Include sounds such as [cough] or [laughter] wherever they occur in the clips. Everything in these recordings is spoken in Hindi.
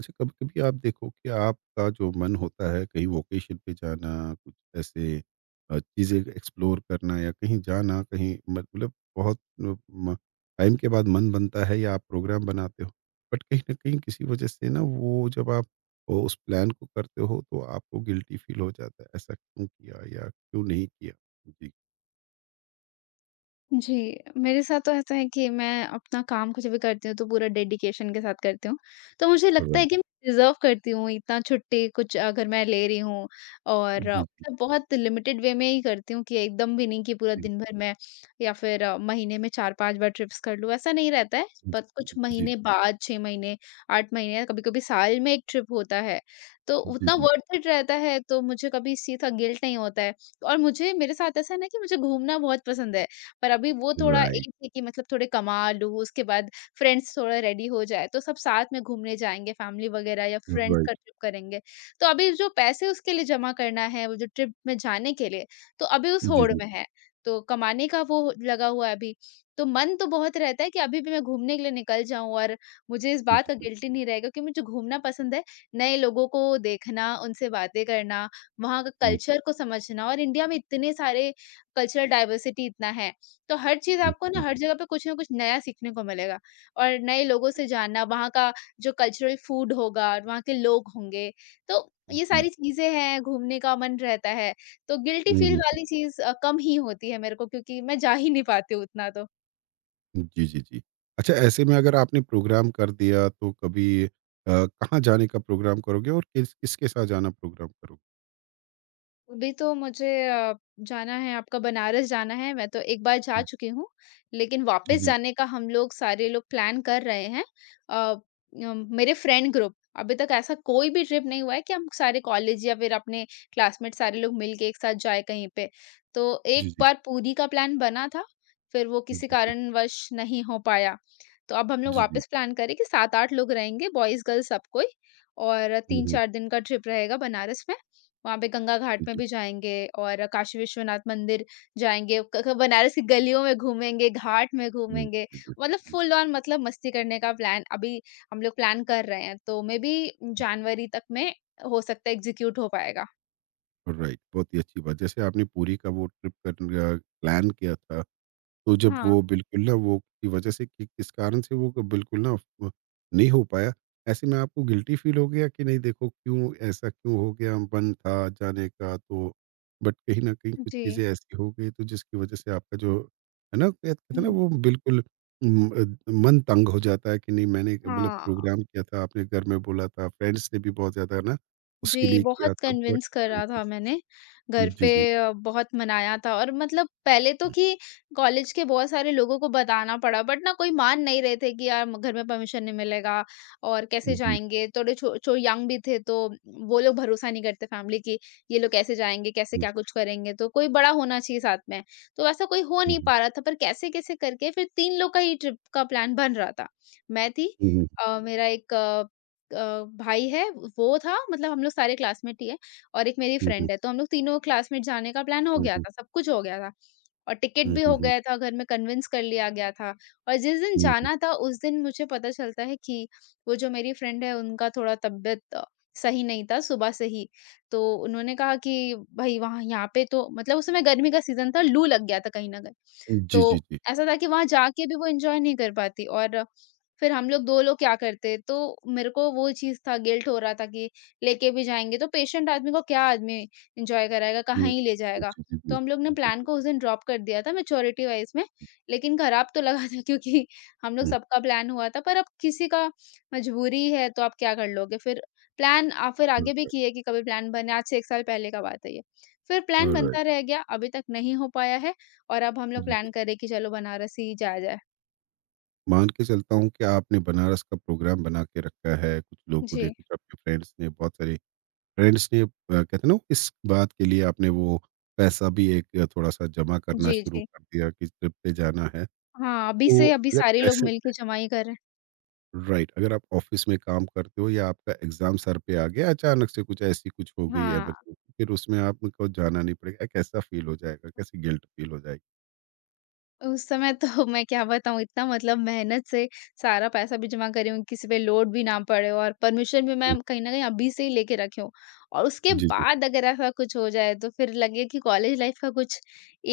अच्छा, कभी-कभी आप देखो कि आपका जो मन होता है कहीं वोकेशन पे जाना, कुछ ऐसे चीज़ें एक्सप्लोर करना या कहीं जाना, कहीं मतलब बहुत अ, म टाइम के बाद मन बनता है या आप प्रोग्राम बनाते हो। बट कहीं न कहीं किसी वजह से ना वो जब आप ओ उस प्लान को करते हो तो आपको गिल्टी फ़ील हो जाता है, ऐसा क्यों किया या क्यों नहीं किया? जी। जी, मेरे साथ तो ऐसा है कि मैं अपना काम कुछ भी करती हूँ तो पूरा डेडिकेशन के साथ करती हूँ। तो मुझे लगता है राइट। कि मैं डिज़र्व करती हूँ इतना छुट्टी कुछ अगर मैं ले रही हूँ, और जी। जी, मतलब बहुत लिमिटेड वे में ही करती हूँ कि एकदम भी नहीं कि पूरा जी। दिन भर मैं या फिर महीने में 4-5 बार ट्रिप्स कर लूँ, ऐसा नहीं रहता है। बट कुछ जी, जी। महीने बाद 6 महीने, 8 महीने, कभी-कभी साल में 1 ट्रिप होता है। तो जी, उतना जी। वर्थ इट रहता है तो मुझे कभी इस चीज़ का गिल्ट नहीं होता है। और मुझे मेरे साथ ऐसा है ना कि मुझे घूमना बहुत पसंद है। पर अभी वो थोड़ा राइट। एक है कि मतलब थोड़े कमा लूँ, उसके बाद फ्रेंड्स थोड़ा रेडी हो जाए, तो सब साथ में घूमने जाएँगे, फैमिली वगैरह या फ्रेंड्स का राइट। ट्रिप करेंगे। तो अभी जो पैसे उसके लिए जमा करना है, वो जो ट्रिप में जाने के लिए, तो अभी उस जी, होड़ जी। में है। तो कमाने का वो लगा हुआ है अभी। तो मन तो बहुत रहता है कि अभी भी मैं घूमने के लिए निकल जाऊँ, और मुझे इस जी, बात का जी। गिल्टी नहीं रहेगा कि मुझे घूमना पसंद है, नए लोगों को देखना, उनसे बातें करना, वहाँ का हुँ। कल्चर को समझना। और इंडिया में इतने सारे कल्चरल डाइवर्सिटी इतना है। तो हर चीज़ आपको ना, हुँ। हर जगह पे कुछ ना कुछ नया सीखने को मिलेगा और नए लोगों से जानना, वहाँ का जो कल्चरल फूड होगा और वहाँ के लोग होंगे, तो हुँ, ये जी। सारी चीज़ें हैं, घूमने का मन रहता है। तो गिल्टी हुँ, फ़ील हुँ। वाली चीज़ कम ही होती है मेरे को, क्योंकि मैं जा ही नहीं पाती हूँ उतना तो। जी, जी, जी। अच्छा, ऐसे में अगर आपने प्रोग्राम कर दिया तो कभी अ, कहाँ जाने का प्रोग्राम करोगे और किस किसके साथ जाना प्रोग्राम करोगे? अभी तो मुझे जाना है, आपका बनारस जाना है, मैं तो एक बार जा चुकी हूँ, लेकिन जी, वापस जी। जाने का हम लोग सारे लोग प्लान कर रहे हैं। अ, मेरे फ्रेंड ग्रुप अभी तक ऐसा कोई भी ट्रिप नहीं हुआ है कि हम सारे कॉलेज या फिर अपने क्लासमेट सारे लोग मिल के एक साथ जाए कहीं पे। तो जी, एक जी। बार पुरी का प्लान बना था, फिर वो किसी जी, जी। कारणवश नहीं हो पाया। तो अब हम लोग जी, जी। वापस प्लान करें कि 7-8 लोग रहेंगे, बॉयज़, गर्ल्स, सब कोई, और हुँ, हुँ। 3-4 दिन का ट्रिप रहेगा बनारस में। वहाँ पे गंगा घाट जी, में जी। भी जाएँगे और काशी विश्वनाथ मंदिर जाएँगे, क क बनारस की गलियों में घूमेंगे, घाट में हुँ, घूमेंगे, जी, जी। मतलब हुँ। फुल ऑन मतलब मस्ती करने का प्लान अभी हम लोग प्लान कर रहे हैं, तो मे बी जनवरी तक में हो सकता है एग्ज़ीक्यूट हो पाएगा। राइट, बहुत ही अच्छी बात। जैसे आपने पूरी का वो ट्रिप प्लान किया था, तो जब हाँ, वो बिल्कुल ना वो की वजह से कि किस कारण से वो बिल्कुल ना वो नहीं हो पाया, ऐसे में आपको गिल्टी फ़ील हो गया कि नहीं, देखो क्यों ऐसा क्यों हो गया, मन था जाने का तो। बट कहीं न कहीं कुछ जी। चीज़ें ऐसी हो गई तो जिसकी वजह से आपका जो है ना, कहते कहते हैं हुँ, ना वो बिल्कुल उम, अद मन तंग हो जाता है कि नहीं, मैंने मतलब हाँ। प्रोग्राम किया था, आपने घर में बोला था, फ्रेंड्स ने भी बहुत ज़्यादा ना उसके जी, लिए बहुत किया था बट। कन्विंस करा था मैंने। घर जी, पे जी। बहुत मनाया था, और मतलब पहले तो कि कॉलेज के बहुत सारे लोगों को बताना पड़ा, बट ना कोई मान नहीं रहे थे कि यार घर में परमिशन नहीं मिलेगा, और जी, कैसे जी। जाएँगे? थोड़े छो छो यंग भी थे, तो वो लोग भरोसा नहीं करते फैमिली की, ये लोग कैसे जाएँगे? कैसे हुँ, क्या कुछ करेंगे? तो कोई बड़ा होना चाहिए साथ में। तो वैसा कोई हो हुँ। नहीं हुँ, पा रहा था, पर कैसे-कैसे करके फिर 3 लोग का ही ट्रिप का प्लान बन रहा था। मैं थी, हुँ। हुँ, मेरा एक भाई है, वो था, मतलब हम लोग सारे क्लासमेट ही हैं, और एक मेरी हुँ। हुँ, फ्रेंड है। तो हम लोग तीनों क्लासमेट जाने का प्लान हो हुँ। हुँ, गया हुँ। हुँ, था, सब कुछ हो गया था, और टिकट हुँ। भी हुँ, हो हुँ। गया था, घर में कन्विंस कर लिया गया था, और जिस दिन हुँ, हुँ। जाना था उस दिन मुझे पता चलता है कि वो जो मेरी फ्रेंड है उनका थोड़ा तबीयत सही नहीं था सुबह से ही। तो उन्होंने कहा कि भाई वहाँ यहाँ पे तो, मतलब उस समय गर्मी का सीज़न था, लू लग गया था कहीं न कहीं। तो जी, जी, जी। ऐसा था कि वहाँ जाके भी वो एन्जॉय नहीं कर पाती, और फिर हम लोग 2 लोग क्या करते, तो मेरे को वो चीज़ था, गिल्ट हो रहा था कि लेके भी जाएँगे तो पेशेंट आदमी को क्या आदमी एन्जॉय कराएगा, कहाँ हुँ। ही ले जाएगा। जी, जी, जी। तो हम लोग ने जी, प्लान जी। को उस दिन ड्रॉप कर दिया था मैच्योरिटी वाइज़ में, लेकिन खराब तो लगा था [laughs] क्योंकि हम लोग हुँ। सबका प्लान हुआ था, पर अब किसी का मजबूरी है तो आप क्या कर लोगे। फिर फिर आगे भी ऑलराइट। किए कि कभी प्लान बने, आज से 1 साल पहले का बात है ये। फिर प्लान ऑलराइट। बनता रह गया, अभी तक नहीं हो पाया है, और अब हम लोग जी, जी। प्लान करें कि चलो बनारस ही जाया जाए। मान के चलता हूँ कि आपने बनारस का प्रोग्राम बना के रखा है, कुछ लोगों ने, जी। कुछ आपके फ्रेंड्स ने, बहुत सारे फ्रेंड्स ने, कहते हैं ना, इस बात के लिए आपने वो पैसा भी एक थोड़ा-सा जमा करना जी, शुरू जी। कर दिया कि ट्रिप पे जाना है। हाँ, अभी तो से अभी अगर सारे लोग ऐसे, मिलके जमाई कर रहे हैं। राइट, अगर आप ऑफ़िस में काम करते हो या आपका एग्ज़ाम सर पे आ गया अचानक से कुछ ऐसी कुछ हो गई है हाँ, इमरजेंसी, फिर उसमें आपको जाना नहीं पड़ेगा, कैसा फ़ील हो जाएगा? कैसी गिल्ट फ़ील हो जाएगी? उस समय तो [laughs] मैं क्या बताऊँ, इतना मतलब मेहनत से सारा पैसा भी जमा करी हूँ, किसी पे लोड भी ना पड़े, और परमिशन भी हुँ। मैं कहीं न कहीं अभी से ही लेके रखी हूँ। और उसके जी, जी। बाद अगर ऐसा कुछ हो जाए तो फिर लगे कि कॉलेज लाइफ़ का कुछ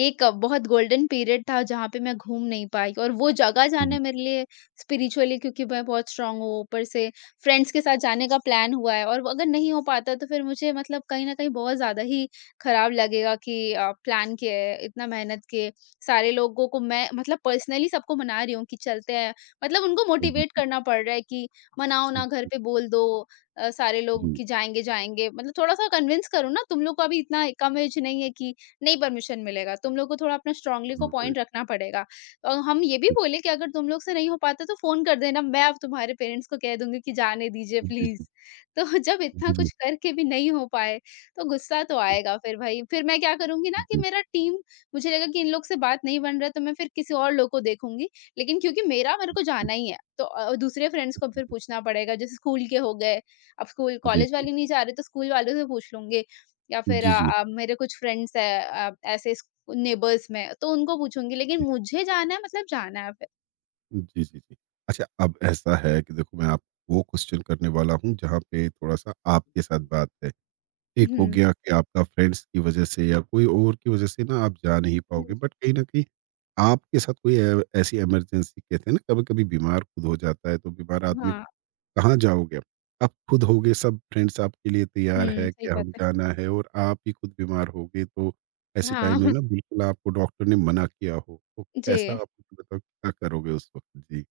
एक बहुत गोल्डन पीरियड था, जहाँ पे मैं घूम नहीं पाई, और वो जगह हुँ, जाना मेरे लिए स्पिरिचुअली, क्योंकि मैं बहुत स्ट्रांग हूँ, ऊपर से फ्रेंड्स के साथ जाने का प्लान हुआ है, और वो अगर नहीं हो पाता तो फिर मुझे मतलब कहीं न कहीं बहुत ज़्यादा ही खराब लगेगा कि प्लान किए, इतना मेहनत किए, सारे लोगों को मैं मतलब पर्सनली सबको मना रही हूँ कि चलते हैं, मतलब उनको मोटिवेट हुँ। करना पड़ रहा है कि मनाओ ना, हुँ, घर पे बोल दो, सारे हुँ। लोग जी। कि जाएंगे, जाएंगे, मतलब थोड़ा सा कन्विंस करो ना तुम लोग को। अभी इतना कम एज नहीं है कि नहीं परमिशन मिलेगा, तुम लोग को थोड़ा अपना स्ट्रांगली को राइट। पॉइंट रखना पड़ेगा। और हम ये भी बोले कि अगर तुम लोग से नहीं हो पाता तो फोन कर देना, मैं अब तुम्हारे पेरेंट्स को कह दूंगी कि जाने दीजिए बिल्कुल, जी, जी। प्लीज। तो [laughs] जब जी, इतना जी। कुछ करके भी नहीं हो पाए, तो गुस्सा तो जी, आएगा फिर भाई, फिर मैं क्या करूंगी ना कि मेरा टीम, मुझे लगा कि इन लोग से बात नहीं बन रहा है, तो मैं फिर किसी और लोग को देखूँगी। लेकिन क्योंकि मेरा मेरे को जाना ही है, तो दूसरे फ्रेंड्स को फिर पूछना पड़ेगा, जैसे स्कूल के हो गए, अब स्कूल जी, जी, जी। कॉलेज जी, जी, वाले नहीं जा रहे तो स्कूल वालों से पूछ लूँगी, या फिर मेरे कुछ फ्रेंड्स हैं ऐसे स नेबर्स में, तो उनको पूछूँगी, लेकिन जी। मुझे जाना है मतलब जाना है फिर। जी, जी, जी। अच्छा, अब ऐसा है कि देखो मैं आपको क्वेश्चन करने वाला हूँ जहाँ पे थोड़ा-सा आपके साथ बात है। एक हो हुँ। गया कि आपका फ्रेंड्स की वजह से या कोई और की वजह से ना आप जा नहीं हाँ पाओगे, जी। बट कहीं न कहीं आपके साथ कोई ए ऐसी इमरजेंसी, कहते हैं ना, कभी-कभी बीमार खुद हो जाता है तो बीमार आदमी हाँ। कहाँ जाओगे? आप खुद होगे, सब फ्रेंड्स आपके लिए तैयार हुँ, है कि सही बात हम है। जाना है और आप ही खुद बीमार हो गए तो ऐसे हाँ, टाइम में ना [laughs] बिल्कुल आपको डॉक्टर ने मना किया हो, तो कैसा जी। आप मुझे बताओ क्या करोगे उस वक़्त? जी।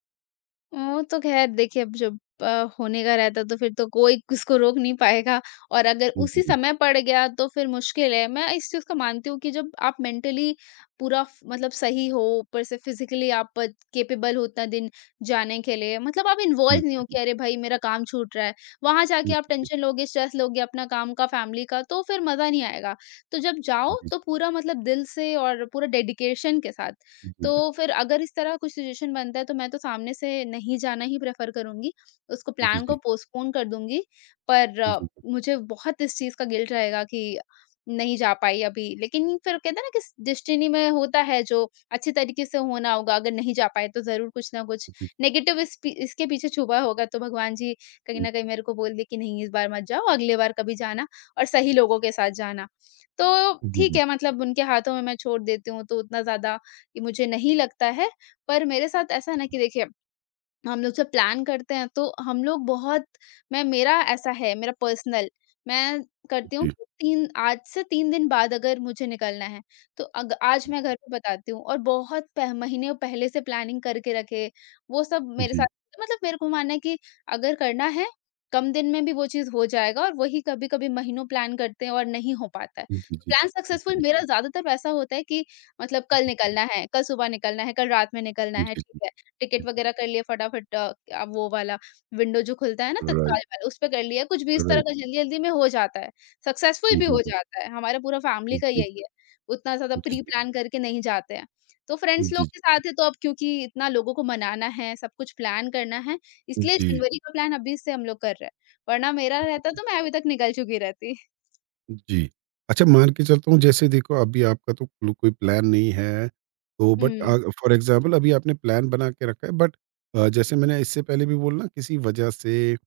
वो तो ख़ैर देखिए, अब जब होने का रहता है तो फिर तो कोई उसको रोक नहीं पाएगा, और अगर हुँ, जी, उसी जी। समय पड़ गया तो फिर मुश्किल है। मैं इस चीज़ को मानती हूँ कि जब आप मेंटली पूरा फ मतलब सही हो, ऊपर से फ़िज़िकली आप कैपेबल हो उतना दिन जाने के लिए, मतलब आप हुँ, इन्वॉल्व नहीं हो कि अरे भाई मेरा काम छूट रहा है। वहाँ जाके हुँ। आप टेंशन लोगे, स्ट्रेस लोगे अपना काम का, फ़ैमिली का, तो फिर मज़ा नहीं आएगा। तो जब जी, जाओ जी। तो पूरा मतलब दिल से और पूरा डेडिकेशन के साथ, जी, तो जी, फिर अगर इस तरह कुछ सिचुएशन बनता है तो मैं तो सामने से नहीं जाना ही प्रेफ़र करूँगी, उसको जी, जी, प्लान को जी। पोस्टपोन कर दूँगी। पर हुँ। जी, जी, मुझे बहुत इस चीज़ का गिल्ट रहेगा कि नहीं जा पाई अभी, लेकिन फिर कहते हैं ना कि डेस्टिनी में होता है, जो अच्छे तरीके से होना होगा, अगर नहीं जा पाए तो ज़रूर कुछ ना कुछ जी, जी। नेगेटिव इस पी इसके पीछे छुपा होगा, तो भगवान जी कहीं न कहीं मेरे को बोल दे कि नहीं, इस बार मत जाओ, अगली बार कभी जाना और सही लोगों के साथ जाना। तो ठीक जी, है, मतलब उनके हाथों में मैं छोड़ देती हूँ, तो उतना ज़्यादा कि मुझे नहीं लगता है। पर मेरे साथ ऐसा है ना कि देखिए, हम लोग जब प्लान करते हैं तो हम लोग बहुत, मैं, मेरा ऐसा है, मेरा पर्सनल, मैं करती हूँ जी, जी। कि 3 आज से 3 दिन बाद अगर मुझे निकलना है, तो अग आज मैं घर पे बताती हूँ, और बहुत पह महीने पहले से प्लानिंग करके रखे वो सब मेरे साथ, मतलब मेरे को मानना है कि अगर करना है, कम दिन में भी वो चीज़ हो जाएगा, और वही कभी-कभी महीनों प्लान करते हैं और नहीं हो पाता है। तो प्लान सक्सेसफुल मेरा ज़्यादातर वैसा होता है कि मतलब कल निकलना है, कल सुबह निकलना है, कल रात में निकलना जी, है, ठीक जी, है। जी, टिकट जी। वगैरह कर लिया फटाफट, अब वो वाला विंडो जो खुलता है ना राइट। तत्काल वाला, उस पे कर लिया, कुछ भी इस तरह राइट। का जल्दी-जल्दी में हो जाता है। सक्सेसफुल हुँ, भी हो हुँ, जाता है, हमारा पूरा फैमिली हुँ। का जी, यही है, उतना ज़्यादा प्री जी, प्लान करके नहीं जाते हैं। तो फ्रेंड्स लोग जी, के साथ है तो अब क्योंकि इतना लोगों को मनाना है, सब कुछ प्लान करना है, जी। इसलिए जी। जनवरी का प्लान अभी से हम लोग कर रहे हैं, वरना मेरा रहता तो मैं अभी तक निकल चुकी रहती। जी। अच्छा, मान के चलता हूँ जैसे देखो अभी आपका तो क्लू कोई प्लान नहीं है, तो बट हुँ, फॉर एग्ज़ाम्पल अभी आपने प्लान बना के रखा है बट जैसे मैंने इससे पहले भी बोला ना किसी वजह से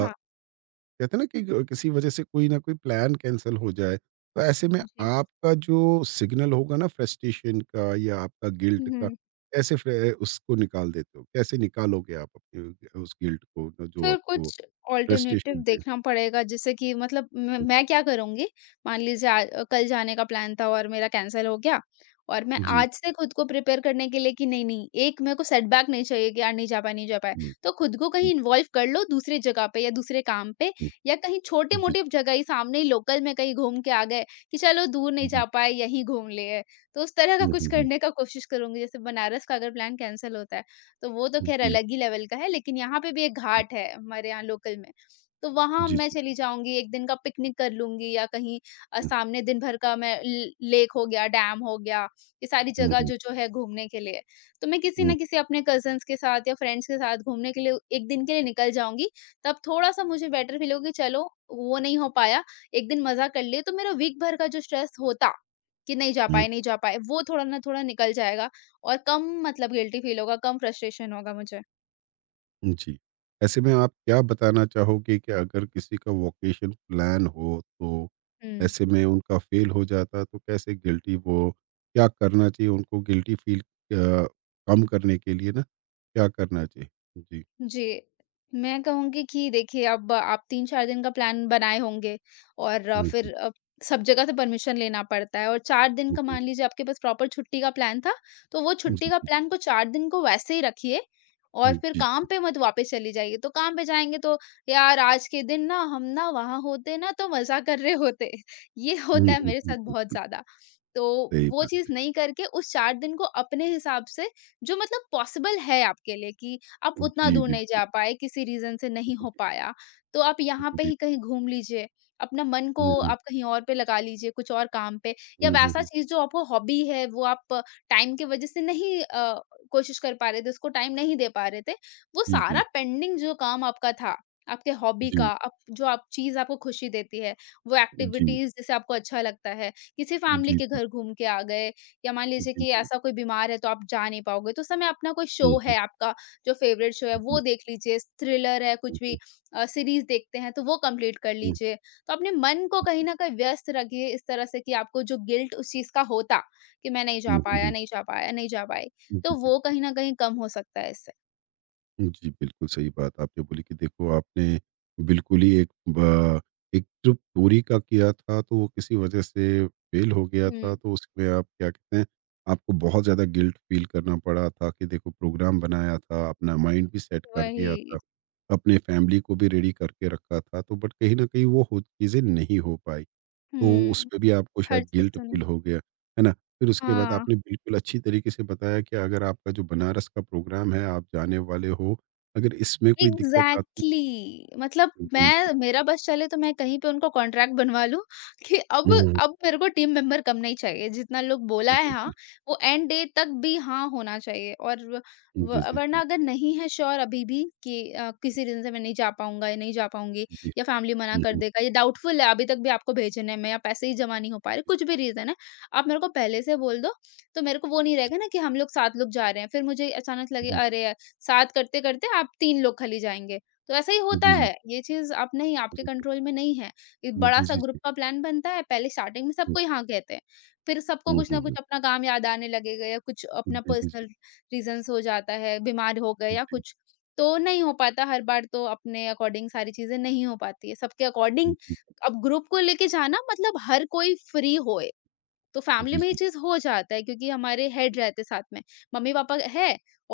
हाँ, कहते हैं ना कि किसी वजह से कोई ना कोई प्लान कैंसल हो जाए, तो ऐसे में जी। आपका जो सिग्नल होगा ना फ्रस्ट्रेशन का या आपका हुँ, गिल्ट का, हुँ। कैसे फ़िर उसको निकाल देते हो? कैसे निकालोगे आप अपने उस गिल्ट को जो फिर आपको कुछ ऑल्टरनेटिव फ्रस्ट्रेशन पे। देखना पड़ेगा, जैसे कि मतलब मैं हुँ, मैं क्या करूँगी। मान लीजिए आज कल जाने का प्लान था और मेरा कैंसिल हो गया और मैं जी। आज से खुद को प्रिपेयर करने के लिए कि नहीं नहीं, एक मेरे को सेटबैक नहीं चाहिए कि यार नहीं जा पाए, नहीं जा पाए। हुँ, तो खुद को हुँ, कहीं इन्वॉल्व कर लो दूसरी जगह पे या दूसरे काम पे, या कहीं छोटी हुँ, जी। मोटी जगह ही सामने ही लोकल में कहीं घूम के आ गए कि चलो दूर नहीं जा पाए, यहीं घूम लिए। तो उस तरह का हुँ, कुछ हुँ, हुँ। करने का कोशिश करूंगी, जैसे बनारस का अगर प्लान कैंसिल होता है, तो वो तो ख़ैर जी। अलग ही लेवल का है, लेकिन यहाँ पे भी एक हुँ, घाट है हमारे यहाँ लोकल में, तो वहाँ जी, मैं जी। चली जाऊँगी, एक दिन का पिकनिक कर लूँगी, या कहीं हुँ, सामने दिन भर का मैं ल लेक हो गया, डैम हो गया, ये सारी हुँ, जगह हुँ, जो-जो है घूमने के लिए। तो मैं किसी हुँ, न किसी अपने कज़िन्स के साथ या फ्रेंड्स के साथ घूमने के लिए एक दिन के लिए निकल जाऊँगी, तब थोड़ा-सा मुझे बेटर फ़ील होगा कि चलो, वो नहीं हो पाया, एक दिन मज़ा कर लिए, तो मेरा वीक भर का जो स्ट्रेस होता कि नहीं जा हुँ, पाए, नहीं जा पाए, वो थोड़ा ना थोड़ा निकल जाएगा और कम मतलब गिल्टी फील होगा, कम फ्रस्ट्रेशन होगा मुझे। हुँ। जी। ऐसे में आप क्या बताना चाहोगे कि अगर किसी का वोकेशन प्लान हो, तो हुँ। ऐसे में उनका फेल हो जाता, तो कैसे गिल्टी वो, क्या करना चाहिए उनको गिल्टी फील कम करने के लिए ना, क्या करना चाहिए? जी। जी। मैं कहूँगी कि देखिए अब आप 3-4 दिन का प्लान बनाए होंगे और हुँ, हुँ, फिर सब जगह से परमिशन लेना पड़ता है, और 4 दिन हुँ, का हुँ। मान लीजिए आपके पास प्रॉपर छुट्टी का प्लान था, तो वो छुट्टी जी, का जी। प्लान को 4 दिन को वैसे ही रखिए और हुँ, फिर जी, काम जी। पे मत वापस चली जाइए। तो काम पे जाएँगे तो यार आज के दिन ना हम ना वहाँ होते, ना तो मज़ा कर रहे होते। [laughs] ये हुँ, होता है हुँ, मेरे हुँ, साथ हुँ। बहुत ज़्यादा। तो सही वो बात। चीज़ नहीं करके उस 4 दिन को अपने हिसाब से, जो मतलब पॉसिबल है आपके लिए कि आप उतना जी, दूर नहीं बिल्कुल। जा पाए, किसी रीज़न से नहीं जी, हो जी। पाया, तो आप यहाँ पे जी। ही कहीं घूम लीजिए, अपना मन को हुँ, हुँ। आप कहीं और पे लगा लीजिए, कुछ और काम पे या हुँ, हुँ, वैसा हुँ। चीज़ जो आपको हॉबी है, वो आप टाइम की वजह से नहीं कोशिश कर पा रहे थे, उसको टाइम नहीं दे पा रहे थे, वो जी, सारा जी। पेंडिंग जो काम आपका था, आपके हॉबी का, जी, आप जो आप चीज़ आपको खुशी देती है, वो जी, एक्टिविटीज़ जिससे आपको अच्छा लगता है, किसी फ़ैमिली जी, के जी। घर घूम के आ गए, या मान लीजिए जी, कि जी। ऐसा कोई बीमार है, तो आप जा नहीं पाओगे, तो उस समय अपना कोई हुँ, शो हुँ। है आपका, जो फेवरेट शो है हुँ, वो हुँ, देख लीजिए, थ्रिलर है हुँ। कुछ भी हुँ, सीरीज़ देखते हैं तो वो कंप्लीट कर हुँ। लीजिए। तो अपने मन को कहीं न कहीं व्यस्त रखिए इस तरह से कि आपको जो गिल्ट उस चीज़ का होता कि मैं नहीं जा हुँ, पाया, हुँ, नहीं जा पाया, नहीं जा पाई, हुँ। जी, तो जी। वो कहीं न कहीं कम हो सकता है इससे। जी, बिल्कुल सही बात आपने बोली कि देखो आपने बिल्कुल ही एक जो दूरी का किया था तो वो किसी वजह से फ़ेल हो गया था, हुँ। तो उसमें आप क्या कहते हैं, आपको बहुत ज़्यादा गिल्ट फ़ील करना पड़ा था कि देखो प्रोग्राम बनाया था, अपना माइंड भी सेट कर दिया था, वही। अपने फैमिली को भी रेडी करके रखा था तो बट कहीं न कहीं वो हो चीज़ें नहीं हो पाई। तो हुँ। उसमें भी आपको हर शायद चीज़ गिल्ट तो नहीं। फ़ील हो गया, है ना? फिर उसके बाद हाँ। आपने बिल्कुल अच्छी तरीके से बताया कि अगर आपका जो बनारस का प्रोग्राम है, आप जाने वाले हो, अगर इसमें कोई दिक्कत आती एग्ज़ैक्टली, मतलब है। जी, जी। मैं मेरा बस चले तो मैं कहीं पे उनको कॉन्ट्रैक्ट बनवा लूँ [laughs] कि हुँ, अब मेरे को टीम मेंबर कम नहीं चाहिए, जितना लोग बोला है जी, हाँ, जी। वो एंड डे तक भी हाँ होना चाहिए और व जी, व- जी, वरना जी। अगर नहीं है श्योर अभी भी कि किसी रीज़न से मैं नहीं जा पाऊँगा या नहीं जा पाऊँगी, जी। या फैमिली मना हुँ, कर हुँ। देगा, या डाउटफुल है अभी तक भी आपको भेजने में, या पैसे ही जमा नहीं हो पा रहे, कुछ भी रीज़न है, आप मेरे को पहले से बोल दो, तो मेरे को वो नहीं रहेगा ना कि हम लोग 7 लोग जा रहे हैं, फिर मुझे अचानक लगे अरे! साथ करते-करते आप 3 लोग खाली जाएँगे। तो ऐसा ही जी, होता जी, जी, है, ये चीज़ आप नहीं आपके कंट्रोल में नहीं है। एक जी। जी, बड़ा-सा जी, ग्रुप जी। का प्लान बनता है, पहले स्टार्टिंग में हुँ, सबको ही हाँ कहते हैं। फिर सबको हुँ। कुछ हुँ, ना कुछ हुँ। अपना काम याद आने लगेगा, या कुछ अपना जी, जी, जी। पर्सनल रीज़न्स हो जाता है, बीमार हो गए जी, या जी, कुछ। तो नहीं हो पाता हर बार, तो अपने अकॉर्डिंग सारी चीज़ें नहीं हो पाती है, सबके अकॉर्डिंग जी, अब ग्रुप को लेके जाना मतलब हर कोई फ्री होए। तो जी। फैमिली में ये जी, जी, चीज़ हो जाता है क्योंकि हमारे हेड रहते साथ में। मम्मी-पापा है,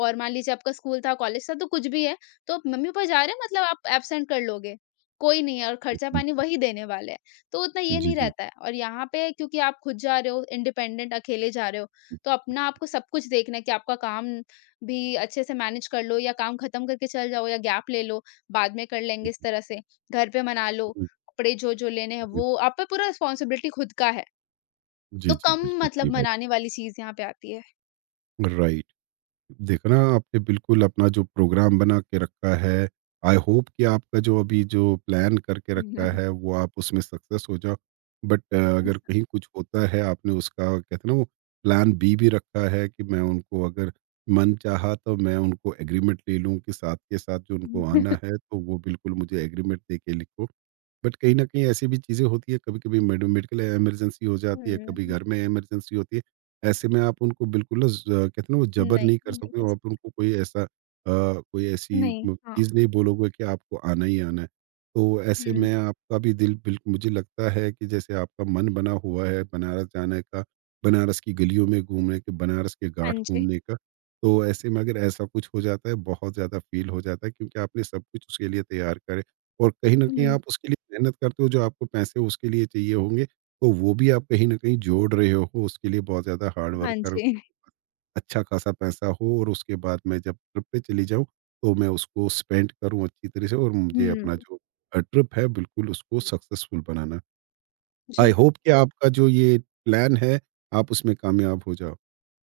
और मान लीजिए आपका स्कूल था, कॉलेज था, तो कुछ भी है, तो मम्मी-पापा जा रहे हैं मतलब आप एब्सेंट कर लोगे, कोई नहीं है और जी, खर्चा-पानी वही देने वाले हैं। तो उतना ये नहीं जी, रहता है, और यहाँ पे क्योंकि आप खुद जा रहे हो, इंडिपेंडेंट अकेले जा रहे हो, तो अपना आपको सब कुछ देखना है कि आपका काम भी अच्छे से मैनेज कर लो, या काम खत्म करके चल जाओ, या गैप ले लो, बाद में कर लेंगे इस तरह से। घर पे मना लो, कपड़े जो-जो लेने हैं जी, जी, वो आप पे पूरा रिस्पॉन्सिबिलिटी खुद का है। जी, तो जी, कम बिल्कुल सही मतलब बात। मनाने वाली चीज़ यहाँ पे आती है। राइट। देखो ना, आपने बिल्कुल अपना जो प्रोग्राम बना के रखा है, आई होप कि आपका जो अभी जो प्लान करके हुँ, रखा है वो आप उसमें सक्सेस हो जाओ। बट अगर कहीं कुछ होता है, आपने उसका कहते हैं ना वो प्लान बी भी रखा है कि मैं उनको अगर मन चाहा तो मैं उनको एग्रीमेंट ले लूँ कि साथ के साथ जो उनको आना है तो वो बिल्कुल मुझे एग्रीमेंट दे के लिखो। बट कहीं ना कहीं ऐसी भी चीज़ें होती है, कभी कभी मेडिकल इमरजेंसी हो जाती है, कभी घर में इमरजेंसी होती है, ऐसे में आप उनको बिल्कुल ना कहते हैं ना वो जबर नहीं, नहीं कर हुँ। नहीं सकते कर हो, सकते आप उनको कोई ऐसी नहीं, हाँ, चीज़ नहीं बोलोगे कि आपको आना ही आना है, तो ऐसे हुँ, में आपका भी दिल बिल्कुल, मुझे लगता है कि जैसे आपका मन बना हुआ है बनारस जाने का, बनारस की गलियों में घूमने के, बनारस के हाँ घाट जी, घूमने का, तो ऐसे में अगर ऐसा कुछ हो जाता है बहुत ज़्यादा फील हो जाता है क्योंकि आपने सब कुछ उसके लिए तैयार करे और कहीं न कहीं हुँ, आप उसके लिए मेहनत करते हो, जो आपको पैसे उसके लिए चाहिए होंगे, तो वो भी आप कहीं न कहीं जोड़ रहे हो, उसके लिए बहुत ज़्यादा हार्ड हाँ वर्क करो। जी, अच्छा खासा पैसा हो और उसके बाद मैं जब ट्रिप पे चली जाऊँ, तो मैं उसको स्पेंड करूँ अच्छी तरह से और मुझे हुँ, अपना जो ट्रिप है, बिल्कुल उसको सक्सेसफुल बनाना। आई जी, होप कि आपका जो ये प्लान है, आप उसमें कामयाब हो जाओ।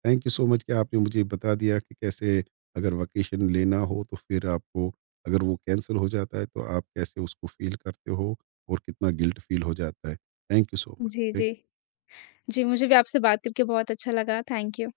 थैंक यू सो मच कि आपने मुझे बता दिया कि कैसे अगर वेकेशन लेना हो तो फिर आपको, अगर वो कैंसल हो जाता है तो आप कैसे उसको फ़ील करते हो और कितना गिल्ट फ़ील हो जाता है। Thank you so much. जी, जी। थैंक जी, मुझे भी आपसे बात करके बहुत अच्छा लगा, थैंक यू।